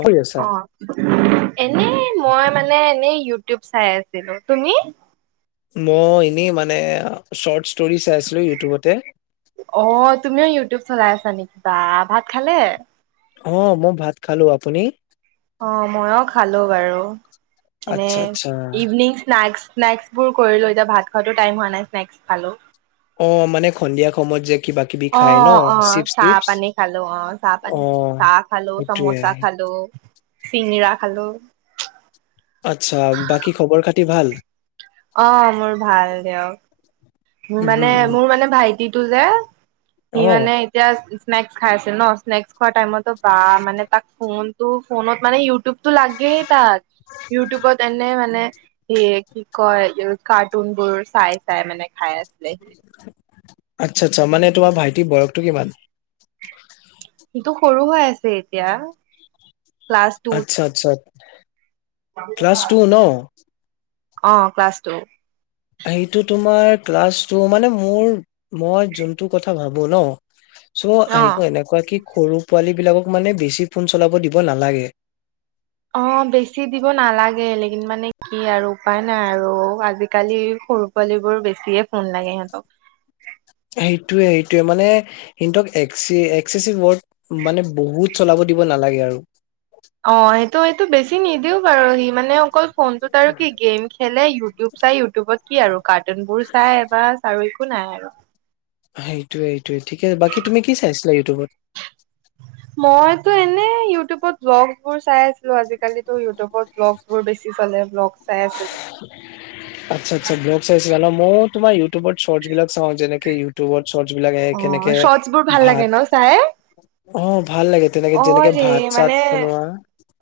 কৰি আছা? অ। এ এনে মই মানে এনেই ইউটিউব চাই আছিলোঁ তুমি? মই এনেই মানে চৰ্টছ অ তুমিও ইউটিউব চলাই আছা। নেকি বা ভাত খালে? অ মই ভাত খালোঁ আপুনি? অ মইও খালোঁ বাৰু এনে আচ্ছা আচ্ছা, ইভিনিং স্নেক্স। স্নেক্স বোৰ কৰিলোঁ এতিয়া ভাত খোৱাতো টাইম হোৱা নাই স্নেকস খালোঁ। অ মানে সন্ধিয়া সময়ত যে। কিবা কিবি অ খাই ন অ চিপছ চাহ টিপছ। পানী খালোঁ অ চাহ পানী অ'। চাহ খালোঁ, সেইটোয়ে, চামোচা খালোঁ। চিঙৰা খালোঁ। আচ্ছা, বাকী খবৰ খাতি ভাল? অ মোৰ ভাল দেক উম, উম, মানে উম। মোৰ মানে ভাইটিটো যে সি অ', মানে এতিয়া স্নেকস খাই আছিল ন স্নেকস খোৱা টাইমতো বা মানে তাক ফোন ত' ফোনত মানে ইউটিউবটো লাগেই তাত ইউটিউবত এনে মানে সে কি কয় কাৰ্টুন বোৰ চাই চাই মানে খাই আছিলে। আচ্ছা আচ্ছা মানে তোমাৰ ভাইটিৰ বয়সটো কিমান? ইটো সৰু হৈ আছে এতিয়া। ক্লাছ টুত আচ্ছা আচ্ছা ক্লাছ টু ন। অ ক্লাছ টু। সেইটো তোমাৰ ক্লাছ মানে মোৰ মই যোনটো কথা ভাবো ন চ' অ আহ এনেকুৱা কি সৰু পোৱালী বিলাকক মানে বেছি ফোন চলাব দিব নালাগে। দিন মানে কি আৰু উপায় নাই আৰু আজিকালি সৰু পোৱালী বোৰ বেছিয়ে ফোন লাগে সিহঁতক। উ সেইটোয়ে সেইটোয়ে মানে সিহতক এক্সি চি ৱৰ্ড মানে বহুত চলাব দিব নালাগে আৰু। অ সেইটো সেইটো বেছি নিদিও বাৰু সি মানে অকল ফোনটোত আৰু কি গেম খেলে ইউটিউব চাই ইউটিউবত কি আৰু কাৰ্টুন বোৰ চাই বা চ আৰু একো নাই আৰু সেইটোৱেই সেইটোৱে ঠিক আছে বাকী তুমি কি চাইছিলা ইউটিউবত মইতো এনেই ইউটিউবত ভ্লগছ বোৰ চাই আছিলো আজিকালিতো ইউটিউবত ভ্লগছ বোৰ বেছি চলে ভ্লগ আচ্চা আচ্চা ভ্লগ চাইছিলা ন ময়ো তোমাৰ ইউটিউবৰ স্বটছ বিলাক চাওঁ যেনেকে ইউটিউবত চটৰ্ছ বিলাক আহ অ কেনেকে শৰ্টছ বোৰ ভাল লাগে ভাত ন চাই অ ভাল লাগে তেনেকে অ যেনেকে ৰে ভাত চাত মানে বনোৱা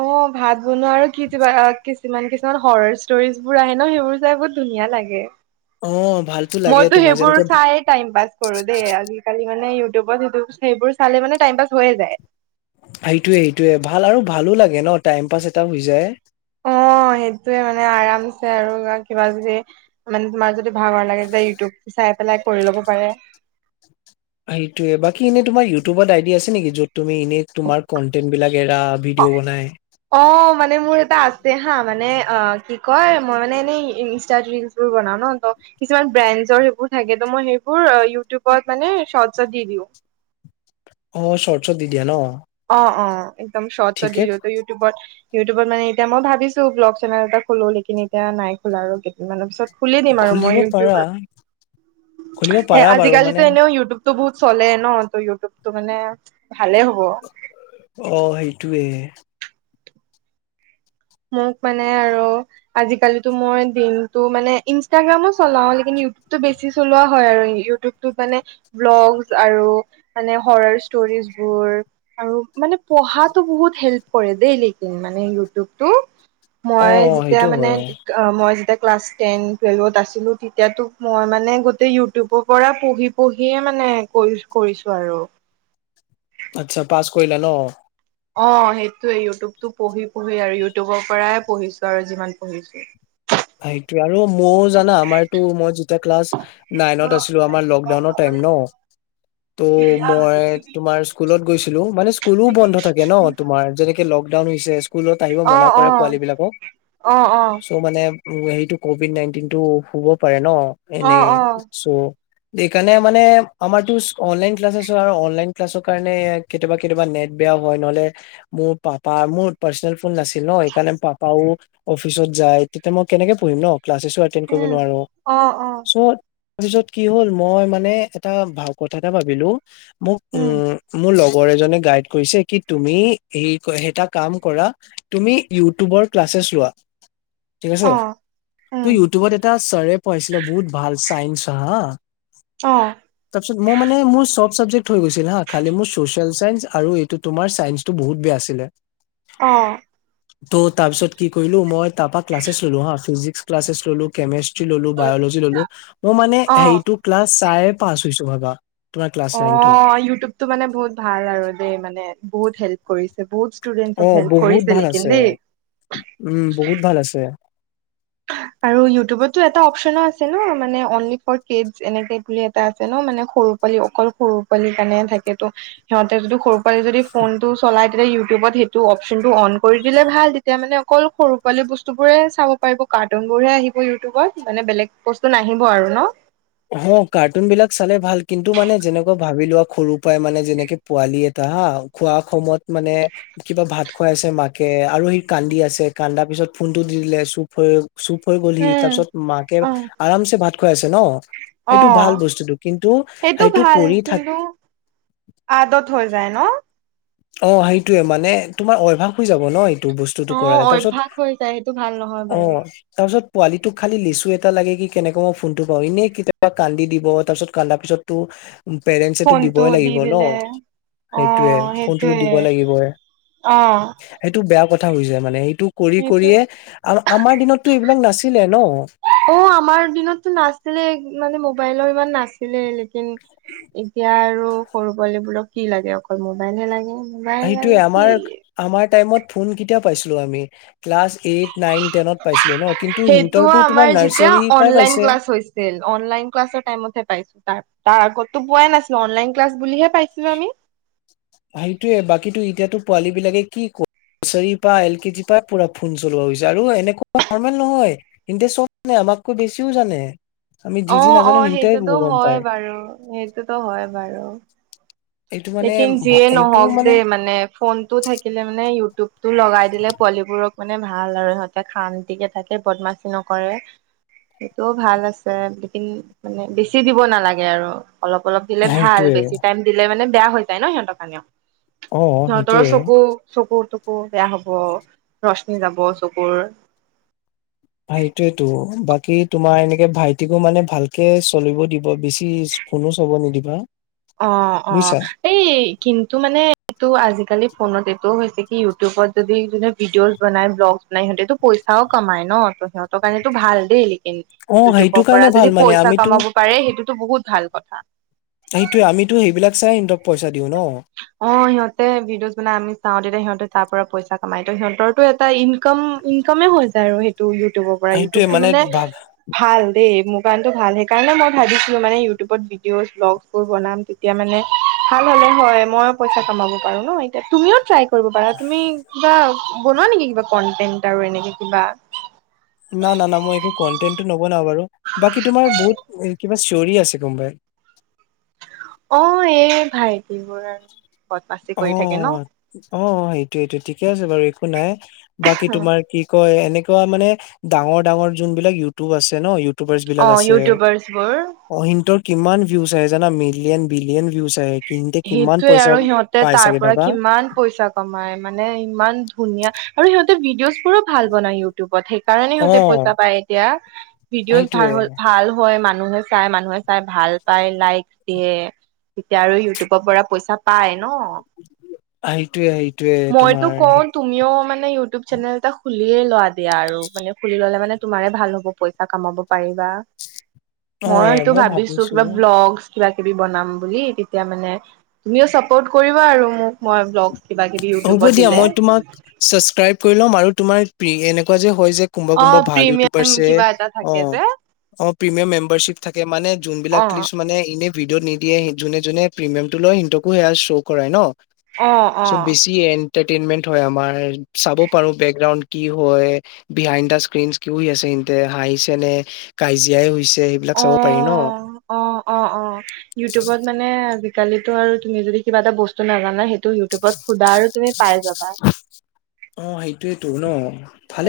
অ ভাত বনোৱা আৰু কি কিবা কিছুমান কিছুমান কিছুমান হৰৰ ষ্টৰিজ বোৰ আহে ন সেইবোৰ চাই বহুত ধুনীয়া লাগে অ ভালতো লাগে মইতো তোমাৰ সেইবোৰ যেনেকে চাই টাইম পাছ কৰো দেই আজিকালি মানে ইউটিউবত সেইটো সেইবোৰ চালে মানে টাইম পাছ হৈয়ে যায় সেইটোয়ে সেইটোয়ে ভাল আৰু ভালো লাগে লাগে ন টাইম পাছ এটা হৈ যায় অ সেইটোয়ে মানে আৰামছে আৰু কিবা যদি মানে তোমাৰ যদি ভাগৰ লাগে যে ইউটিউব চাই পেলাই কৰি ল'ব পাৰে সেইটোয়ে বাকী এনে তোমাৰ ইউটিউবত আইডিয়া আছে নেকি য'ত তুমি এনেই তোমাৰ কন্টেন্ট বিলাক এৰা ভিডিঅ' বনাই অ মানে মোৰ এটা আছে হা মানে অ কি কয় মই মানে এনেই ইনষ্ট্ৰাত ৰিল্চছ বোৰ বনাও ন ত কিছুমান ব্ৰেণ্ডচৰ সেইবোৰ থাকে ত মই সেইবোৰ ইউটিউবত মানে চৰ্ট'চ দি দিওঁ [inaudible] অ চৰ্ট'চ অত দি দিয়া ন অ অ একদম চৰ্ট'চ ত দি ঠিকে দিওঁ ইউটিউবত ইউটিউবত মানে এতিয়া মই ভাবিছো ব্লগ চেনেল এটা খুলো নেকি এতিয়া নাই খোল আৰু কেইদিনমানৰ পিছত খুলি দিম আৰু মই খুলিব পাৰা ইউটিউবত খুলিব এ পাৰা বাৰু মানে আজিকালিটো এনেও ইউটিউব তো বহুত চলে ন ত ইউটিউব টো মানে ভালে হ'ব অ সেইটোৱে মোক মানে আৰু আজিকালিটো মই দিনতটো মানে ইনষ্টাগ্ৰামো চলাও লে কিন ইউটিউবটো বেছি চলোৱা হয় আৰু ইউটিউবটোত মানে ব্লগ আৰু হৰৰ ষ্ট'ৰী ষ্ট'ৰী বোৰ আৰু মানে পঢ়াত ও বহুত হেল্প কৰে দেই লেকিন মানে ইউটিউব টো অ মই যেতিয়া সেইটো মানে হয় মই যেতিয়া ক্লাছ টেন টুৱেলভত আছিলোঁ তেতিয়াতো মই মানে গোটেই ইউটিউবৰ পৰা পঢ়ি পঢ়িয়ে মানে এ কৰিছ কৰিছো আৰু আচ্ছা পাছ কৰিলা ন অ সেইটোৱে ইউটিউবটো পঢ়ি পঢ়ি আৰু ইউটিউবৰ পৰাই পঢ়িছো আৰু যিমান পঢ়িছো সেইটোয়ে আৰু ময়ো জানা আমাৰতো মই যেতিয়া ক্লাছ অ নাইনত আছিলো আমাৰ লকডাউনৰ টাইম ন ত' মই তোমাৰ স্কুলত গৈছিলো মানে স্কুলো বন্ধ থাকে ন তোমাৰ যেনেকে লগ। ডাউন হৈছে স্কুলত আহিব অ মনা কৰে পোৱালি বিলাকক অ চ মানে। সেইটো কভিড নাইনটিন টো শুব পাৰে ন অ অ এনে অ চ'। সেইকাৰণে মানে আমাৰ টো অনলাইন ক্লাছ চেছ হয় আৰু অনলাইন ক্লাছৰ কাৰণে কেতিয়াবা কেতিয়াবা নেট বেয়া। হয় নহ'লে মোৰ পাপা মোৰ পাৰ্চনেল ফোন নাছিল ন সেইকাৰণে পাপাও অফিচত যায়। তে মই কেনেকে পঢ়িম ন ক্লাচছেচ ও এটেণ্ড কৰিব উম নোৱাৰো অ অ চ'। ত পিছত কি হল মই মানে এটা ভাল কথা এটা ভাবিলো মোক উ উম মোৰ লগ। লগৰ এজনে গাইড কৰিছে কি তুমি এই এটা কাম কৰা তুমি ইউটিউবৰ ক্লাচ। ক্লাছ লোৱা। [unintelligible] ঠিক আছে তই উম ইউটিউবত এটা ছাৰে পঢ়াইছিলে বহুত ভাল চাইন্ঞ্চ হা। অ তাৰপিছত মোৰ মানে মোৰ চব। ছবজেক্ট হৈ গৈছিল হা খালি মোৰ চচিয়েল চাইন্স আৰু এইটো তোমাৰ চাইন্সটো বহুত বেয়া আছিলে। অ। ত' তাৰ পিছত কি কৰিলো মই তাৰ পৰা ক্লাছ ললো হা ফিজিক্স ক্লাছছ ললো কেমেষ্টি লো বায়লজি ললো মই মানে অ হ ক্লাছ চায়ে পাছ হৈছো ভাবা। তোমাৰ ক্লাছ অ নাইনটো ইউটিউবতটো মানে বহুত ভাল আৰু দেই মানে বহুত হেল্প কৰিছে। বহুত ষ্টুডেন্ট অ চব হেল্প বহুত কৰিছিলে ভাল লেকিন আছে দেই। উম বহুত ভাল আছে আৰু ইউটিউবতো এটা অপচন আছে ন মানে অনলি ফৰ কিডছ এনেকে বুলি এটা আছে ন। মানে সৰু পোৱালি অকল সৰু পোৱালি কাৰণে থাকেতো সিহঁতে যদি সৰু পৰাই যদি ফোন টো চলাই তেতিয়া। তি ইউটিউবত সেইটো অপশচনটো অন কৰি দিলে ভাল তেতিয়া মানে অকল সৰু পোৱালী বস্তুবোৰে চাব। কাৰ্টুন বোৰ হে আহিব ইউটিউবত মানে বেলেগ বস্তু নাহিব আৰু ন। অ কাৰ্টুন বিলাক চালে ভাল কিন্তু মানে যেনেকুৱা ভাবি লোৱা সৰু পৰাই মানে যেনেকে পোৱালি এটা হা খোৱা সময়ত মানে কিবা ভাত খাই আছে মাকে। আৰু সি কান্দি আছে কান্দাৰ পিছত ফোনটো দি দিলে চুপ হৈ। চুপ হৈ গলহি তাৰ উম পিছত মাকে অ আৰামছে ভাত খুৱাই আছে ন। অ সেইটো ভাল বস্তুটো কিন্তু সেইটো ভাল কৰি থাক। কিন্তু আদত হৈ যায় ন। অ সেইটোয়ে মানে তোমাৰ অভ্যাস হৈ যাব ন। ত বস্তুটো অ কৰালোই তাৰপিছত অভ্যাস হৈ যায় সেইটো ভাল নহয় অ বাৰু তাৰপিছত। পোৱালিটোক খালি লিচু এটা লাগে কি কেনেকৈ মই ফোনটো পাওঁ এনেই কেতিয়াবা কান্দি দিব তাৰপিছত কান্দাৰ পিছতো। পেৰেন্টচটো ফোনটো দিবই দি লাগিব ন দিলে অ সেইটোয়ে। ফোনটো সেইটোয়ে দিব লাগিব অ সেইটো বেয়া কথা হৈছে মানে। টো কৰি সেইটো কৰিয়ে আ আমাৰ দিনতো এইবিলাক নাছিলে ন। অ আমাৰ দিনতটো নাছিলে মানে মোবাইলৰ। মান নাছিলে লেকিন এতিয়া আৰু সৰু পোৱালিবোৰক। কি লাগে অকল মোবাইলে লাগে। মোবাইল আৰু সেইটোয়ে কি আমাৰ আমাৰ টাইমত ফোন কেতিয়া পাইছিলো আমি। ক্লাছ এইট নাইন তেনত পাইছিলো ন কিন্তুি সেইটো সিহঁতৰটো আমাৰ তোমাৰ যেতিয়া নাৰ্চাৰী পৰা অনলাইন পাইছে। ক্লাছ হৈছিল অনলাইন ক্লাছৰ টাইমত হে পাইছো তাৰ তাৰ আগতো পোৱাই নাছিলো অনলাইন ক্লাছ বুলিহে। পাইছিলো আমি সেইটোৱে বাকীটো এতিয়াতো পোৱালী বিলাকে কি ক। নাৰ্চাৰী পৰা এল কে জি পৰা পুৰা ফোন চলোৱা হৈছে আৰু এনেকুৱা নৰ্মেল নহয় কিন্তে চব। অমাতকৈ বেছিও জানে। আমি যি যি অহ নাজানো অহ সিহতে সেইটোতো গম হয় পায় বাৰু সেইটোতো হয় বাৰু। এইটো মানে লেকিন যিয়ে ভা- এইটো নহক দেই মানে ফোনতটো থাকিলে মানে ইউটিউবতটো লগাই দিলে পোৱালিবোৰক। মানে ভাল আৰু সিহঁতে শান্তিকে থাকে বদমাচি নকৰে। সেইটোও ভাল আছে লেকিন মানে বেছি দিব নালাগে আৰু। অলপ অলপ দিলে ভাল সেইটোয়ে বেছি টাইম দিলে মানে বেয়া হৈ যায় ন সিহঁতৰ কাৰণেও। অ সিহঁতৰো সেইটোয়ে চকু চকু উ। চকু বেয়া হব ৰশ্মি যাব চকুৰ। সেইটোয়েতো বাকী তোমাৰ এনেকে ভাইটিকো মানে ভালকে চলিব দিব বেছি। ফোনো চাব নিদিবা। অ অ বুজিছা এই কিন্তু মানে এইটো আজি আজিকালি ফোনত এইটোও হৈছে কি ইউটিউবত যদি যোনে ভিডিঅজ বনাই ব্লগছ বনাই সিঁতেতো পইচাও কমায় ন। ন ত সিহঁতৰ কাৰণেতো ভাল দেই। অ সেইটো ইউটিউবৰ পৰা কাৰণে যদি ভাল মানে পইচা আমিতো কমাব পাৰে সেইটোতো বহুত ভাল কথা। সেইটোয়ে আমিতো সেইবিলাক চাই সিহঁতক পইচা দিওঁ ন। অ সিহঁতে ভিডিঅ'জ বনাই আমি চাও তেতিয়া সিহঁতে তাৰ পৰা পইচা কামাই ত সিহঁতৰটো এটা ইনকম ইনকামে হৈ যায় আৰু সেইটো ইউটিউবৰ পৰা সেইটোয়ে ইউটিউবটো মানে ভাব ভাল দেই। মোৰ কাৰনেতো ভাল সেইকাৰণে মই ভাবিছিলো মানে ইউটিউবত ভিডিঅ' ব্লগছ বোৰ বনাম তেতিয়া মানে ভাল হলে হয় মই পইচা কমাব পাৰো ন এতিয়া তুমিও ট্ৰাই কৰিব পাৰা তুমি কিবা বনোৱা নেকি কিবা কন্টেন্ট আৰু এনেকে কিবা? না না না মই একো কনটেনটটো নবনা বাৰু বাকী তোমাৰ বহুত কিবা চিঞৰি আছে কোনবাই। অ এই ভাইটিবোৰ আৰু। বদমাচি অ কৰি থাকে ন অ সেইটোইটো ঠিকে আছে বাৰু একো নাই। বাকী তোমাৰ কি কয় এনেকুৱা মানে ডাঙৰ ডাঙৰ যোনবলাক ইউটিউব আছে ন ইব ইউটোৰ্বাচ অ বিলাক আছে। ইউটিউবাৰ্চ বোৰ অহিনত'ত কিমান ভিউজ আহে জানা মিলিয়েন বিলিয়েন ভিউজ আহে কিন্তে কিমান সেইটোয়ে পইচা আৰু সিহঁতে পাই তাৰ চাগে পৰা ভাবা কিমান পইচা কমাই মানে ইমান ধুনীয়া আৰু সিহতে ভিডিঅ' ভাল বনাই ইউটিউবত সেইকাৰণে অ সিহঁতে পইচা পায় এতিয়া। ভিডিঅ' সেইটোয়ে ভাল হয়, ম মানুহে চাই মানুহে চাই ভাল পায় লাইক দিয়ে তেতিয়া আৰু ইউটিউব পৰা পইচা পাই ন। সেইটোয়ে সেইটোয়ে মইতো তোমাৰ কওঁ তুমিও মানে মে ইউটিউব চেনেল এটা খুলিয়ে লোৱা দিয়া আৰু মানে খুলি ললে মানে তুমাৰে ভাল হ'ব পইচা কামাব পাৰিবা মই সটো ভাবিছো কিবা ব্লগ, কিবা কিবি বনাম বুলি তেতিয়া মানে তুমিও চাপৰ্ট কৰিবা আৰু মোক মই ব্লক হ'ব দিয়া মই তোমাক চাচক্সাইভ কৰিল'ম আৰু তোমাৰ প্ৰি এনেকুৱা যে হয় যে কোনবা অ কোনোবা ভাল প্ৰিমিয়াম ইউটিউবাৰছে কিবা এটা অ থাকে যে অ প্ৰিমিয়াম মেম্বাৰশিপ থাকে মানে যোনবিলাক অ ক্লিচ মানে এনে ভিডিঅ'ত নিদিয়ে যোনে যোনে প্ৰিমিয়াম টো লয় সিহতকো সেয়া শ্ব' কৰাই ন? অ অ চ বেছি এন টীনমেন্ট হয় আমাৰ চাব পাৰো বেকগ্ৰাউড কি হয়, বিহাইণ্ড দা স্ক্ৰীন কি আছে, তেন্তে হাঁহিছে নে কাজিয়াই হৈছে সেইবিলাক অ চাব পাৰি ন অ অ অ ইউটিউবত মানে আজিকালিতো আৰু তুমি যদি কিবা এটা বস্তু নাজানা সেইটো ইউটিউবত সোধা আৰু তুমি পাই যাবা। অ সেইটোয়েতো ন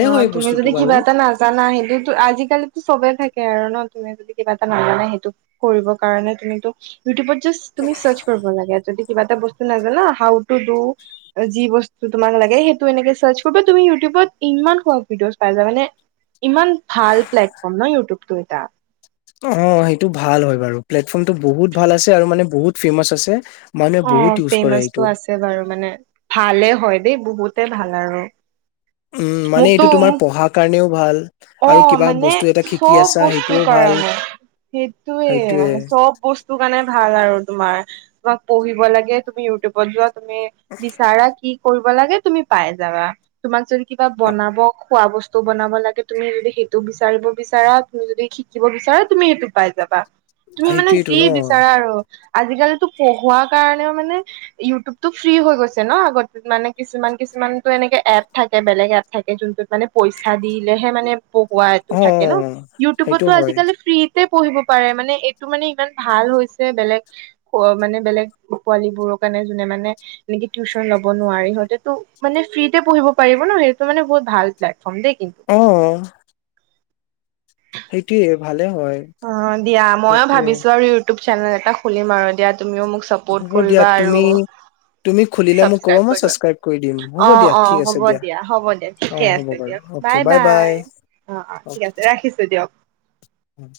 অ হয় এই তুমি বস্তুটো যদি বাৰু কিবা এটা নাজানা আহ এইটো আজিকালিতো চবে থাকে আৰু ন? তুমি যদি কিবা এটা নাজানে সেইটো কৰিবৰ কাৰণে তুমিতো ইউটিউবত জাষ্ট তুমি চচ কৰিব লাগে। যদি কিবা এটা বস্তু নাজান হাও টুু দু যি বস্তু তোমাক লাগে‌ সেইটো এনেকে চাৰ্চ তুমি সেইটো ইমান স ভিড'অচ পাই যায় মানে ইমান ভাল প্লেটফৰ্ম ন ইউটিউবতটো এটা। অ সেইটো ভাল হয় বাৰু প্লেটফৰ্মটো বহুত ভাল আছে, আৰু মানে বহুত ফেমাচ আছে, মানুহে অ বহুত ইউজ কৰে এইটো ফেমাচটো আছে বাৰু মানে ভালে হয়। দেই বহুতেই ভাল আৰু। উম মানে মোকতো এইটো তোমাৰ মোক পঢ়াৰ কাৰণেও ভাল, অ আৰু কিবা মানে বস্তু এটা শিকি চব আছা বস্তু সেইটোও কৰা ভাল হয়। সেইটোয়ে মানে চব বস্তু কাৰণে ভাল আৰু তোমাৰ তোমাক পঢ়িব লাগে তুমি ইউটিউবত যোৱা তুমি বিচাৰা কি? কৰিব লাগে তুমি পাই যাবা। তোমাক যদি কিবা বনাব খোৱা বস্তু বনাব লাগে তুমি যদি সেইটো বিচাৰিব বিচাৰা তুমি যদি শিকিব বিচাৰা তুমি সেইটো পাই যাবা। তুমি মানে সেইটোয়েতো যি ন বিচাৰা আৰু আজিকালিতো পঢ়োৱাৰ কাৰণেও মানে ইউটিউব টো ফ্ৰী হৈ গৈছে ন' আগত মানে কিছুমান- কিছু কিছমানটো এনেকে এপ থাকে বেলেগ এপ থাকে যোনটোত মানে পইচা দি দিলেহে মানে পঢ়োৱাটো অ থাকে ন' সেইটো ইউটিউবততো হয় আজিকালি ফ্ৰী পঢ়িব পাৰে মানে এইটো মানে ইমান ভাল হৈছে বেলেগ মানে বেলেগ পোৱালী বোৰক পঢ়িবকানে জুনে মানে মানে টিউচন লব নোৱাৰি সিহতে'তো মানে ফ্ৰীতে পঢ়িব পাৰিব ন 'সেইটো মানে ভাল প্লেটফৰ্ম দেই কিন্তু। অহ সেইটোৱে ভাল অহ, দিয়া মইও ভাবিছো আৰু ইউটিউব চেনেল এটা খুলিম আৰু দিয়া। তুমিও মোক চাপোৰ্ট হ'ব দিয়া কৰিবা আৰু তুমি তুমি খুলিলে মোক কবা চাবস্ক্ৰাইব মই কৰিবা ছাবস্ক্ৰাইব কৰি দিম অ', হ'ব দিয়া ঠিক অ', আছে হ'ব দিয়া হ'ব দিয়া অহ হ'ব বাৰু। অ'কে বাই- বাই। অহ - অহ ঠিক আছে ৰাখিছো দিয়ক। উম